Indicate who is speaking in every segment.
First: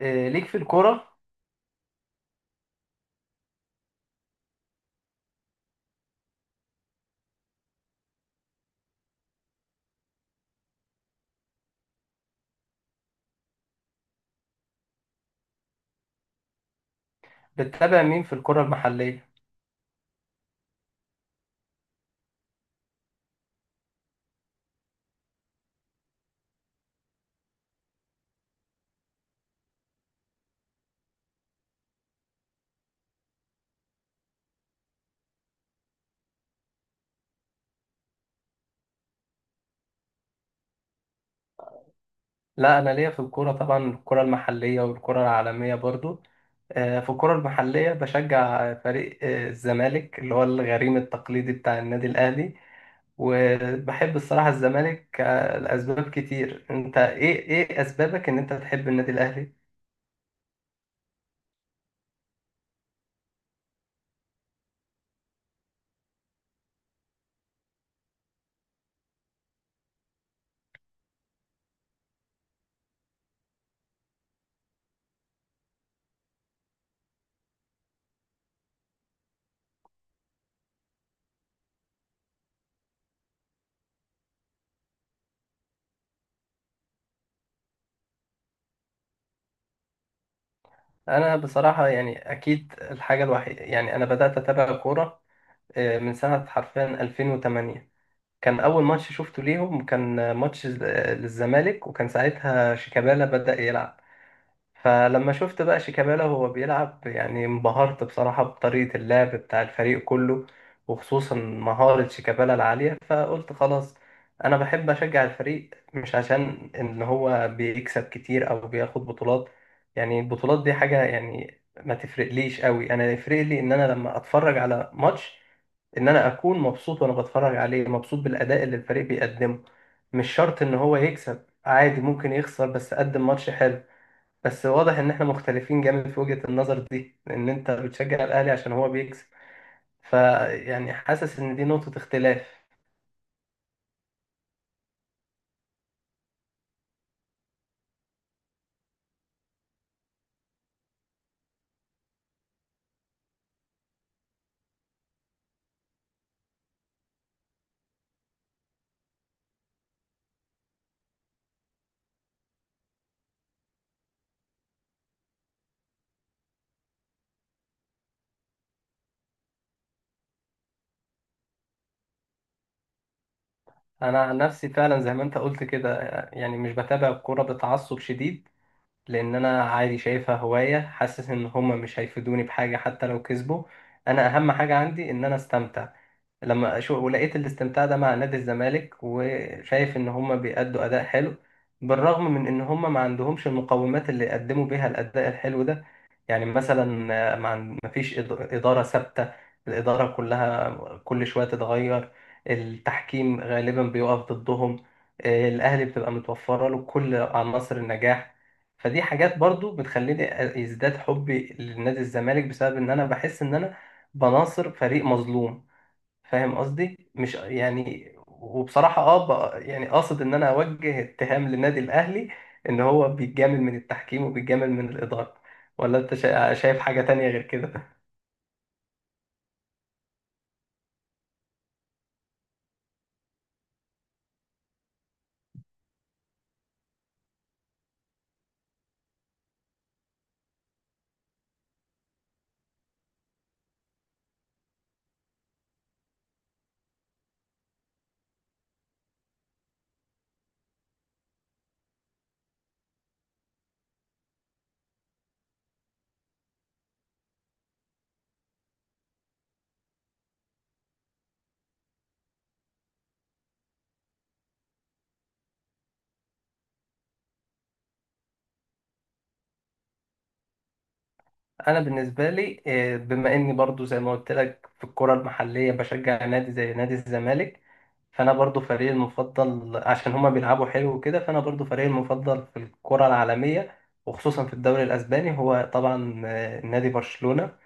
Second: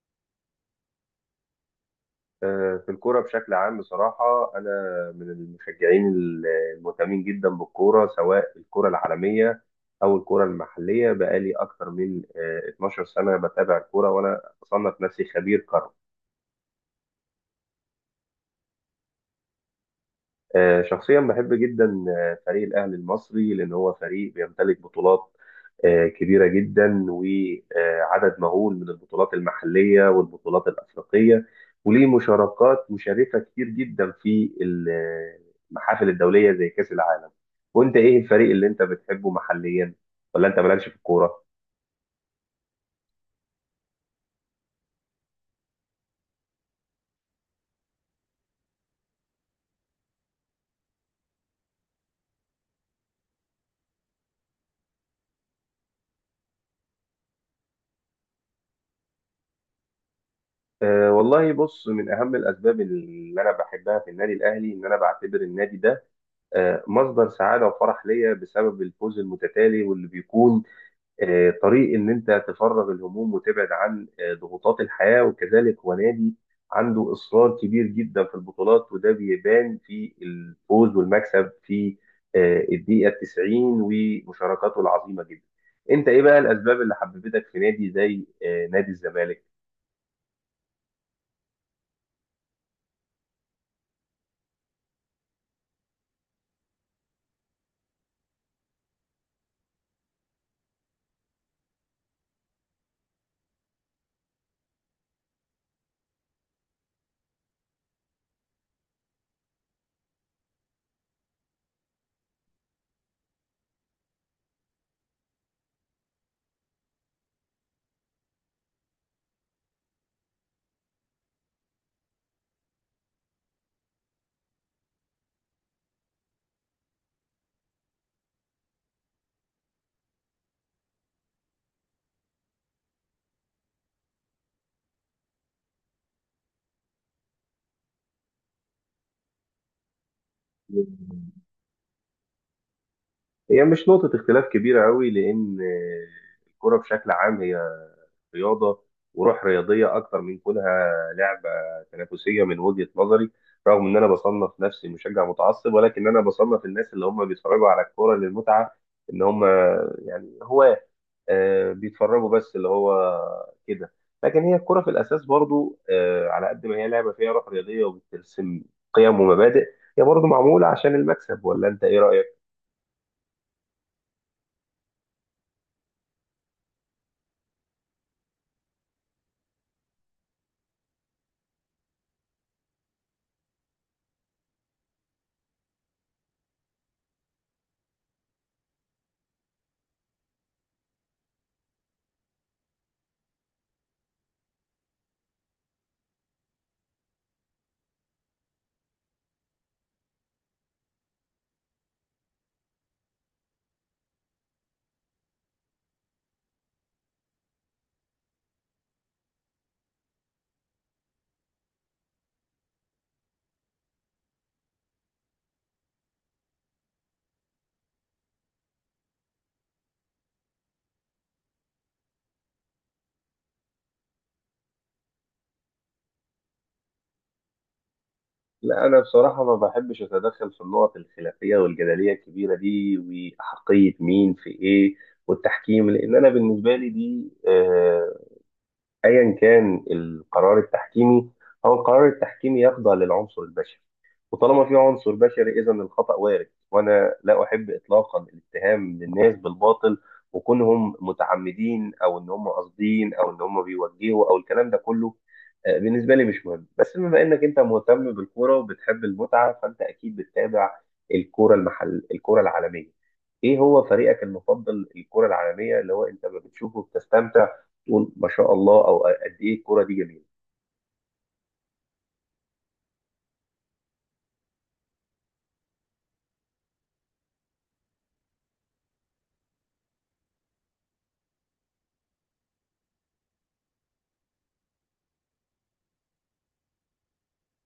Speaker 1: إيه، ليك في الكرة.
Speaker 2: في الكورة بشكل عام، بصراحة أنا من المشجعين المهتمين جدا بالكورة، سواء الكورة العالمية أو الكورة المحلية. بقالي أكتر من 12 سنة بتابع الكورة، وأنا أصنف نفسي خبير كرة.
Speaker 1: بتتابع مين في الكرة المحلية؟
Speaker 2: شخصيا بحب جدا فريق الأهلي المصري، لأن هو فريق بيمتلك بطولات كبيرة جدا، وعدد مهول من البطولات المحلية والبطولات الأفريقية، وليه مشاركات مشرفة كتير جدا في المحافل الدولية زي كأس العالم. وأنت إيه الفريق اللي أنت بتحبه محليا، ولا أنت مالكش في الكورة؟
Speaker 1: لا، أنا ليا في الكرة طبعا، الكرة المحلية والكرة العالمية برضو. في الكرة المحلية بشجع فريق الزمالك اللي هو الغريم التقليدي بتاع النادي الأهلي. وبحب الصراحة الزمالك لأسباب كتير. أنت إيه أسبابك إن أنت تحب النادي الأهلي؟
Speaker 2: أه والله، بص، من أهم الأسباب اللي أنا بحبها في النادي الأهلي، إن أنا بعتبر النادي ده مصدر سعاده وفرح ليا، بسبب الفوز المتتالي، واللي بيكون طريق ان انت تفرغ الهموم وتبعد عن ضغوطات الحياه. وكذلك هو نادي عنده اصرار كبير جدا في البطولات، وده بيبان في الفوز والمكسب في الدقيقه 90، ومشاركاته العظيمه جدا. انت ايه بقى الاسباب اللي حببتك في نادي زي نادي الزمالك؟
Speaker 1: أنا بصراحة يعني، أكيد الحاجة الوحيدة، يعني أنا بدأت أتابع كورة من سنة حرفيا 2008. كان أول ماتش شفته ليهم كان ماتش للزمالك، وكان ساعتها شيكابالا بدأ يلعب. فلما شفت بقى شيكابالا وهو بيلعب، يعني انبهرت بصراحة بطريقة اللعب بتاع الفريق كله، وخصوصا مهارة شيكابالا العالية. فقلت خلاص، أنا بحب أشجع الفريق مش عشان إن هو بيكسب كتير أو بياخد بطولات. يعني البطولات دي حاجة، يعني ما تفرقليش قوي. أنا يفرق لي إن أنا لما أتفرج على ماتش، ان انا اكون مبسوط، وانا بتفرج عليه مبسوط بالاداء اللي الفريق بيقدمه. مش شرط ان هو يكسب، عادي ممكن يخسر بس قدم ماتش حلو. بس واضح ان احنا مختلفين جامد في وجهة النظر دي، لان انت بتشجع الاهلي عشان هو بيكسب. فيعني حاسس ان دي نقطة اختلاف.
Speaker 2: هي مش نقطة اختلاف كبيرة قوي، لأن الكرة بشكل عام هي رياضه وروح رياضيه، اكتر من كونها لعبه تنافسيه من وجهه نظري. رغم ان انا بصنف نفسي مشجع متعصب، ولكن انا بصنف الناس اللي هم بيتفرجوا على الكوره للمتعه ان هم يعني هواه، بيتفرجوا بس اللي هو كده. لكن هي الكرة في الأساس برضو، على قد ما هي لعبة فيها روح رياضية وبترسم قيم ومبادئ، هي برضو معمولة عشان المكسب. ولا أنت إيه رأيك؟
Speaker 1: انا عن نفسي فعلا زي ما انت قلت كده، يعني مش بتابع الكورة بتعصب شديد، لان انا عادي شايفها هواية. حاسس ان هما مش هيفيدوني بحاجة حتى لو كسبوا. انا اهم حاجة عندي ان انا استمتع. لما شو ولقيت الاستمتاع ده مع نادي الزمالك، وشايف ان هما بيأدوا اداء حلو، بالرغم من ان هما ما عندهمش المقومات اللي يقدموا بيها الاداء الحلو ده. يعني مثلا ما فيش اداره ثابته. الاداره كلها كل شويه تتغير. التحكيم غالبا بيقف ضدهم. الاهلي بتبقى متوفره له كل عناصر النجاح. فدي حاجات برضو بتخليني يزداد حبي لنادي الزمالك، بسبب ان انا بحس ان انا بناصر فريق مظلوم. فاهم قصدي؟ مش يعني وبصراحة يعني قاصد ان انا اوجه اتهام للنادي الاهلي ان هو بيتجامل من التحكيم وبيتجامل من الادارة. ولا انت شايف حاجة تانية غير كده؟
Speaker 2: لا أنا بصراحة ما بحبش أتدخل في النقط الخلافية والجدلية الكبيرة دي، وأحقية مين في إيه والتحكيم، لأن أنا بالنسبة لي دي ايا كان القرار التحكيمي، هو القرار التحكيمي يخضع للعنصر البشري، وطالما في عنصر بشري اذا الخطأ وارد. وانا لا احب اطلاقا الاتهام للناس بالباطل، وكونهم متعمدين او ان هم قاصدين او ان هم بيوجهوا او الكلام ده كله، بالنسبه لي مش مهم. بس بما انك انت مهتم بالكوره وبتحب المتعه، فانت اكيد بتتابع الكوره العالميه. ايه هو فريقك المفضل الكوره العالميه اللي هو انت بتشوفه بتستمتع تقول ما شاء الله، او قد ايه الكوره دي جميله؟
Speaker 1: انا بالنسبة لي بما اني برضو زي ما قلت لك في الكرة المحلية بشجع نادي زي نادي الزمالك، فانا برضو فريقي المفضل عشان هما بيلعبوا حلو وكده. فانا برضو فريقي المفضل في الكرة العالمية، وخصوصا في الدوري الاسباني، هو طبعا نادي برشلونة.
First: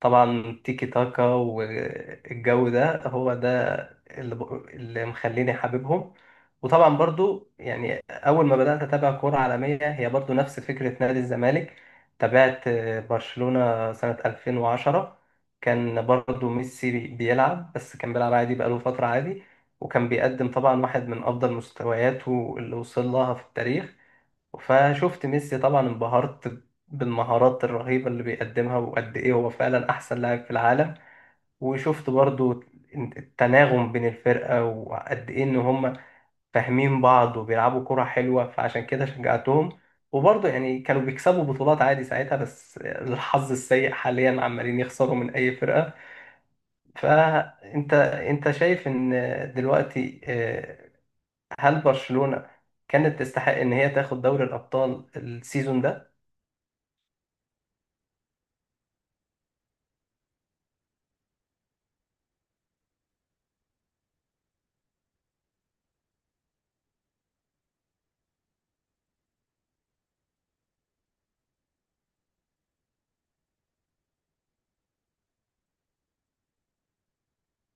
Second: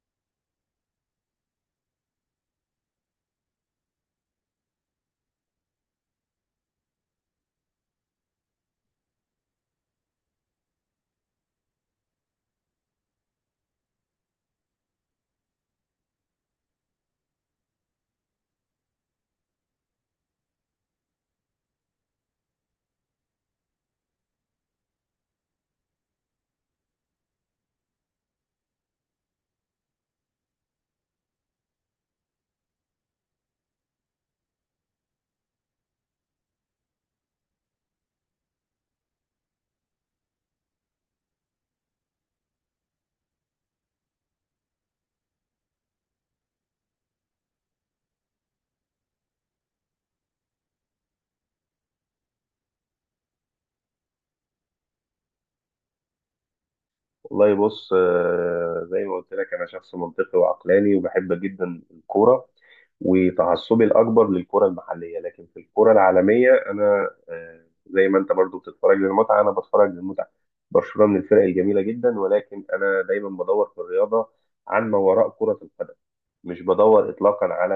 Speaker 1: طبعا تيكي تاكا والجو ده، هو ده اللي, ب... اللي مخليني حاببهم. وطبعا برضو، يعني اول ما بدات اتابع كوره عالميه هي برضو نفس فكره نادي الزمالك. تابعت برشلونه سنه 2010، كان برضو ميسي بيلعب، بس كان بيلعب عادي بقاله فتره عادي. وكان بيقدم طبعا واحد من افضل مستوياته اللي وصل لها في التاريخ. فشفت ميسي طبعا، انبهرت بالمهارات الرهيبة اللي بيقدمها، وقد إيه هو فعلا أحسن لاعب في العالم. وشفت برضو التناغم بين الفرقة وقد إيه إن هم فاهمين بعض وبيلعبوا كرة حلوة، فعشان كده شجعتهم. وبرضو يعني كانوا بيكسبوا بطولات عادي ساعتها، بس الحظ السيء حاليا عمالين يخسروا من أي فرقة. فأنت، أنت شايف إن دلوقتي هل برشلونة كانت تستحق إن هي تاخد دوري الأبطال السيزون ده؟
Speaker 2: والله بص، زي ما قلت لك انا شخص منطقي وعقلاني وبحب جدا الكوره، وتعصبي الاكبر للكره المحليه. لكن في الكره العالميه انا زي ما انت برضو بتتفرج للمتعه انا بتفرج للمتعه. برشلونه من الفرق الجميله جدا، ولكن انا دايما بدور في الرياضه عن ما وراء كره القدم. مش بدور اطلاقا على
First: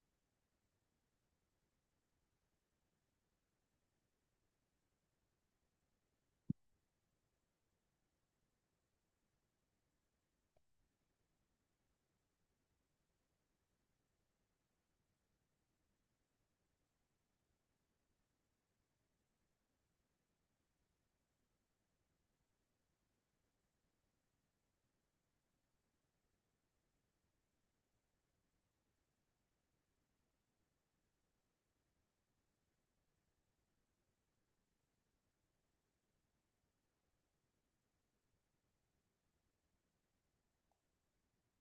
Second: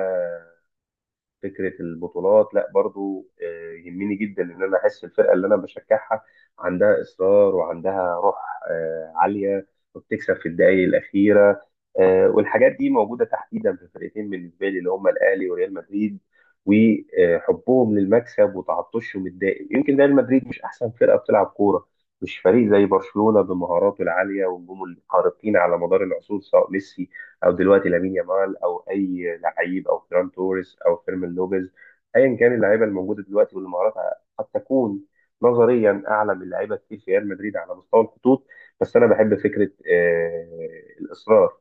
Speaker 2: فكره البطولات، لا. برضو يهمني جدا ان انا احس الفرقه اللي انا بشجعها عندها اصرار وعندها روح عاليه، وبتكسب في الدقائق الاخيره. والحاجات دي موجوده تحديدا في فرقتين بالنسبه لي، اللي هم الاهلي وريال مدريد، وحبهم للمكسب وتعطشهم الدائم. يمكن ريال مدريد مش احسن فرقه بتلعب كوره، مش فريق زي برشلونه بمهاراته العاليه ونجومه الخارقين على مدار العصور، سواء ميسي او دلوقتي لامين يامال او اي لعيب او فران توريس او فيرمين لوبيز، ايا كان اللعيبه الموجوده دلوقتي، واللي مهاراتها قد تكون نظريا اعلى من لعيبه كتير في ريال مدريد على مستوى الخطوط. بس انا بحب فكره الاصرار.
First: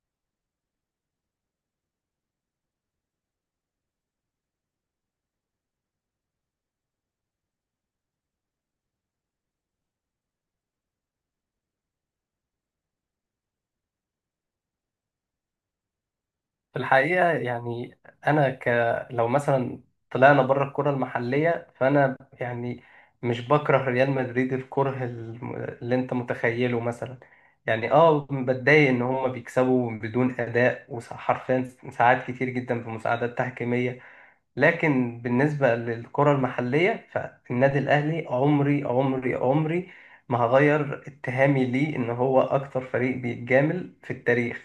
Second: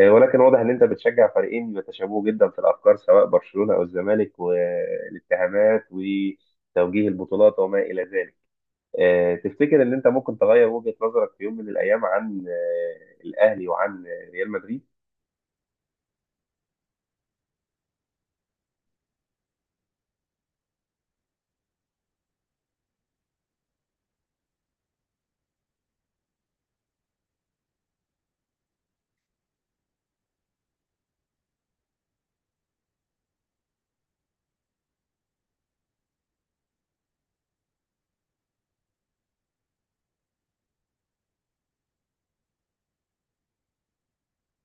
Speaker 2: ولكن واضح ان انت بتشجع فريقين بيتشابهوا جدا في الافكار، سواء برشلونه او الزمالك، والاتهامات وتوجيه البطولات وما الى ذلك. تفتكر ان انت ممكن تغير وجهه نظرك في يوم من الايام عن الاهلي وعن ريال مدريد؟
Speaker 1: في الحقيقة يعني أنا ك لو مثلا طلعنا بره الكرة المحلية، فأنا يعني مش بكره ريال مدريد، اللي أنت متخيله مثلا. يعني أه، بتضايق إن هما بيكسبوا بدون أداء، وحرفيا ساعات كتير جدا بمساعدات تحكيمية. لكن بالنسبة للكرة المحلية، فالنادي الأهلي عمري ما هغير اتهامي ليه إن هو أكتر فريق بيتجامل في التاريخ.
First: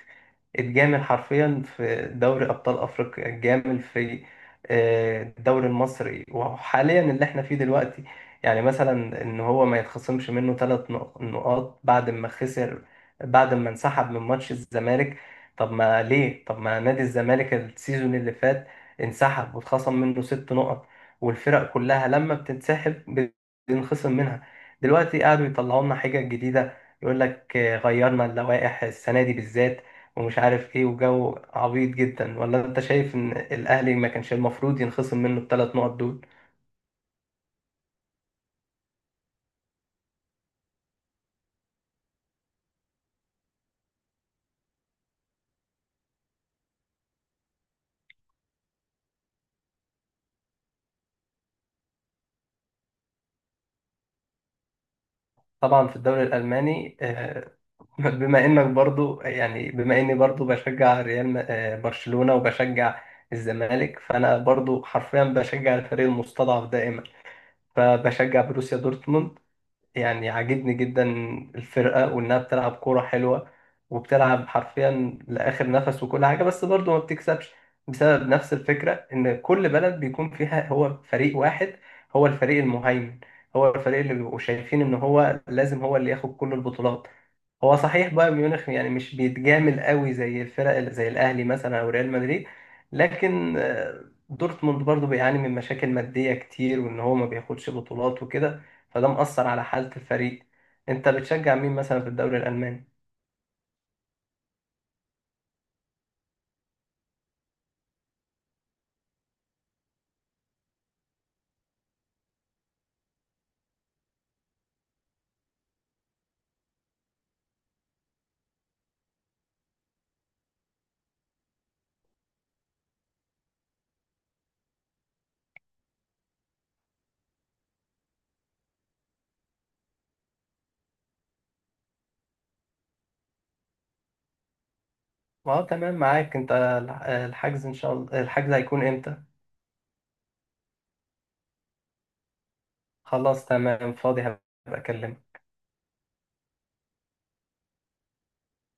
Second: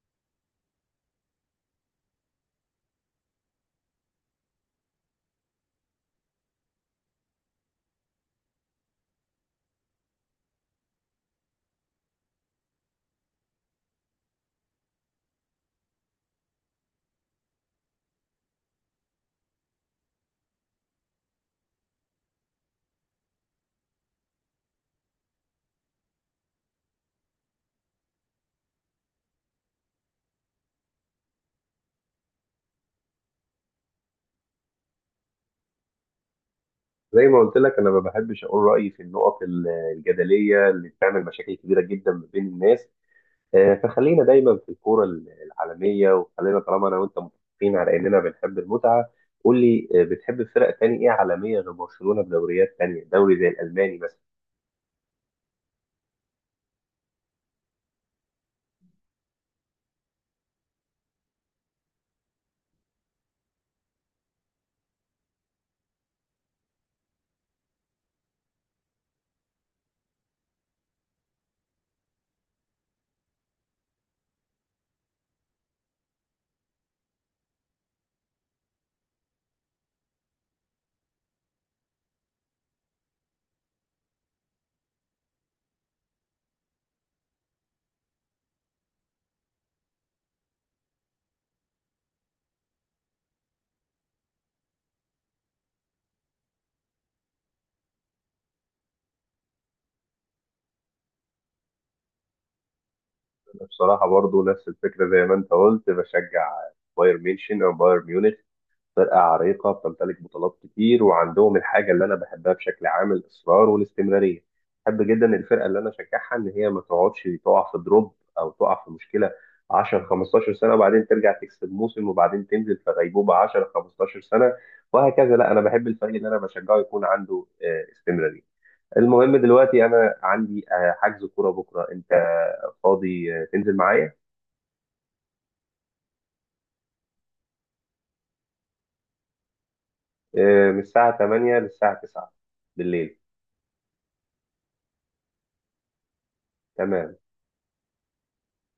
Speaker 1: اتجامل حرفيا في دوري أبطال أفريقيا، اتجامل في الدوري المصري، وحاليا اللي احنا فيه دلوقتي. يعني مثلا إن هو ما يتخصمش منه ثلاث نقاط بعد ما خسر، بعد ما انسحب من ماتش الزمالك. طب ما ليه؟ طب ما نادي الزمالك السيزون اللي فات انسحب واتخصم منه ست نقط. والفرق كلها لما بتنسحب بينخصم منها. دلوقتي قعدوا يطلعوا لنا حجج جديدة، يقول لك غيرنا اللوائح السنة دي بالذات، ومش عارف ايه، وجو عبيط جدا. ولا انت شايف ان الاهلي ما كانش المفروض ينخصم منه الثلاث نقط دول؟
Speaker 2: زي ما قلت لك، انا ما بحبش اقول رايي في الجدليه اللي بتعمل مشاكل كبيره جدا ما بين الناس. فخلينا دايما في العالميه. وخلينا، طالما انا وانت متفقين على اننا بنحب المتعه، قول لي بتحب فرق تاني ايه عالميه غير برشلونه، بدوريات تانيه، دوري زي الالماني مثلا؟
Speaker 1: طبعا في الدوري الالماني بما اني برضو بشجع ريال م- آه، برشلونة وبشجع الزمالك، فانا برضو حرفيا بشجع الفريق المستضعف دائما. فبشجع بروسيا دورتموند، يعني عاجبني جدا الفرقة، وإنها بتلعب كورة حلوة، وبتلعب حرفيا لآخر نفس وكل حاجة، بس برضه ما بتكسبش، بسبب نفس الفكرة إن كل بلد بيكون فيها هو فريق واحد، هو الفريق المهيمن، هو الفريق اللي بيبقوا شايفين إن هو لازم هو اللي ياخد كل البطولات. هو صحيح بايرن ميونخ يعني مش بيتجامل قوي زي زي الأهلي مثلا أو ريال مدريد، لكن دورتموند برضه بيعاني من مشاكل مادية كتير، وإن هو ما بياخدش بطولات وكده، فده مأثر على حالة الفريق. انت بتشجع مين مثلا في الدوري الألماني؟
Speaker 2: أنا بصراحه برضو نفس الفكره زي ما انت قلت، بشجع بايرن ميونشن او بايرن ميونخ. فرقة عريقة بتمتلك بطولات كتير، وعندهم الحاجة اللي أنا بحبها بشكل عام، الإصرار والاستمرارية. بحب جدا الفرقة اللي أنا أشجعها إن هي ما تقعدش تقع في دروب أو تقع في مشكلة 10 15 سنة، وبعدين ترجع تكسب موسم، وبعدين تنزل في غيبوبة 10 15 سنة وهكذا. لا، أنا بحب الفريق اللي أنا بشجعه يكون عنده استمرارية. المهم دلوقتي أنا عندي حجز كورة بكرة. أنت فاضي تنزل معايا؟
Speaker 1: ما هو تمام معاك انت. الحجز ان شاء الله الحجز هيكون امتى؟
Speaker 2: من الساعة 8 للساعة 9 بالليل.
Speaker 1: خلاص تمام، فاضي هبقى اكلمك.
Speaker 2: تمام.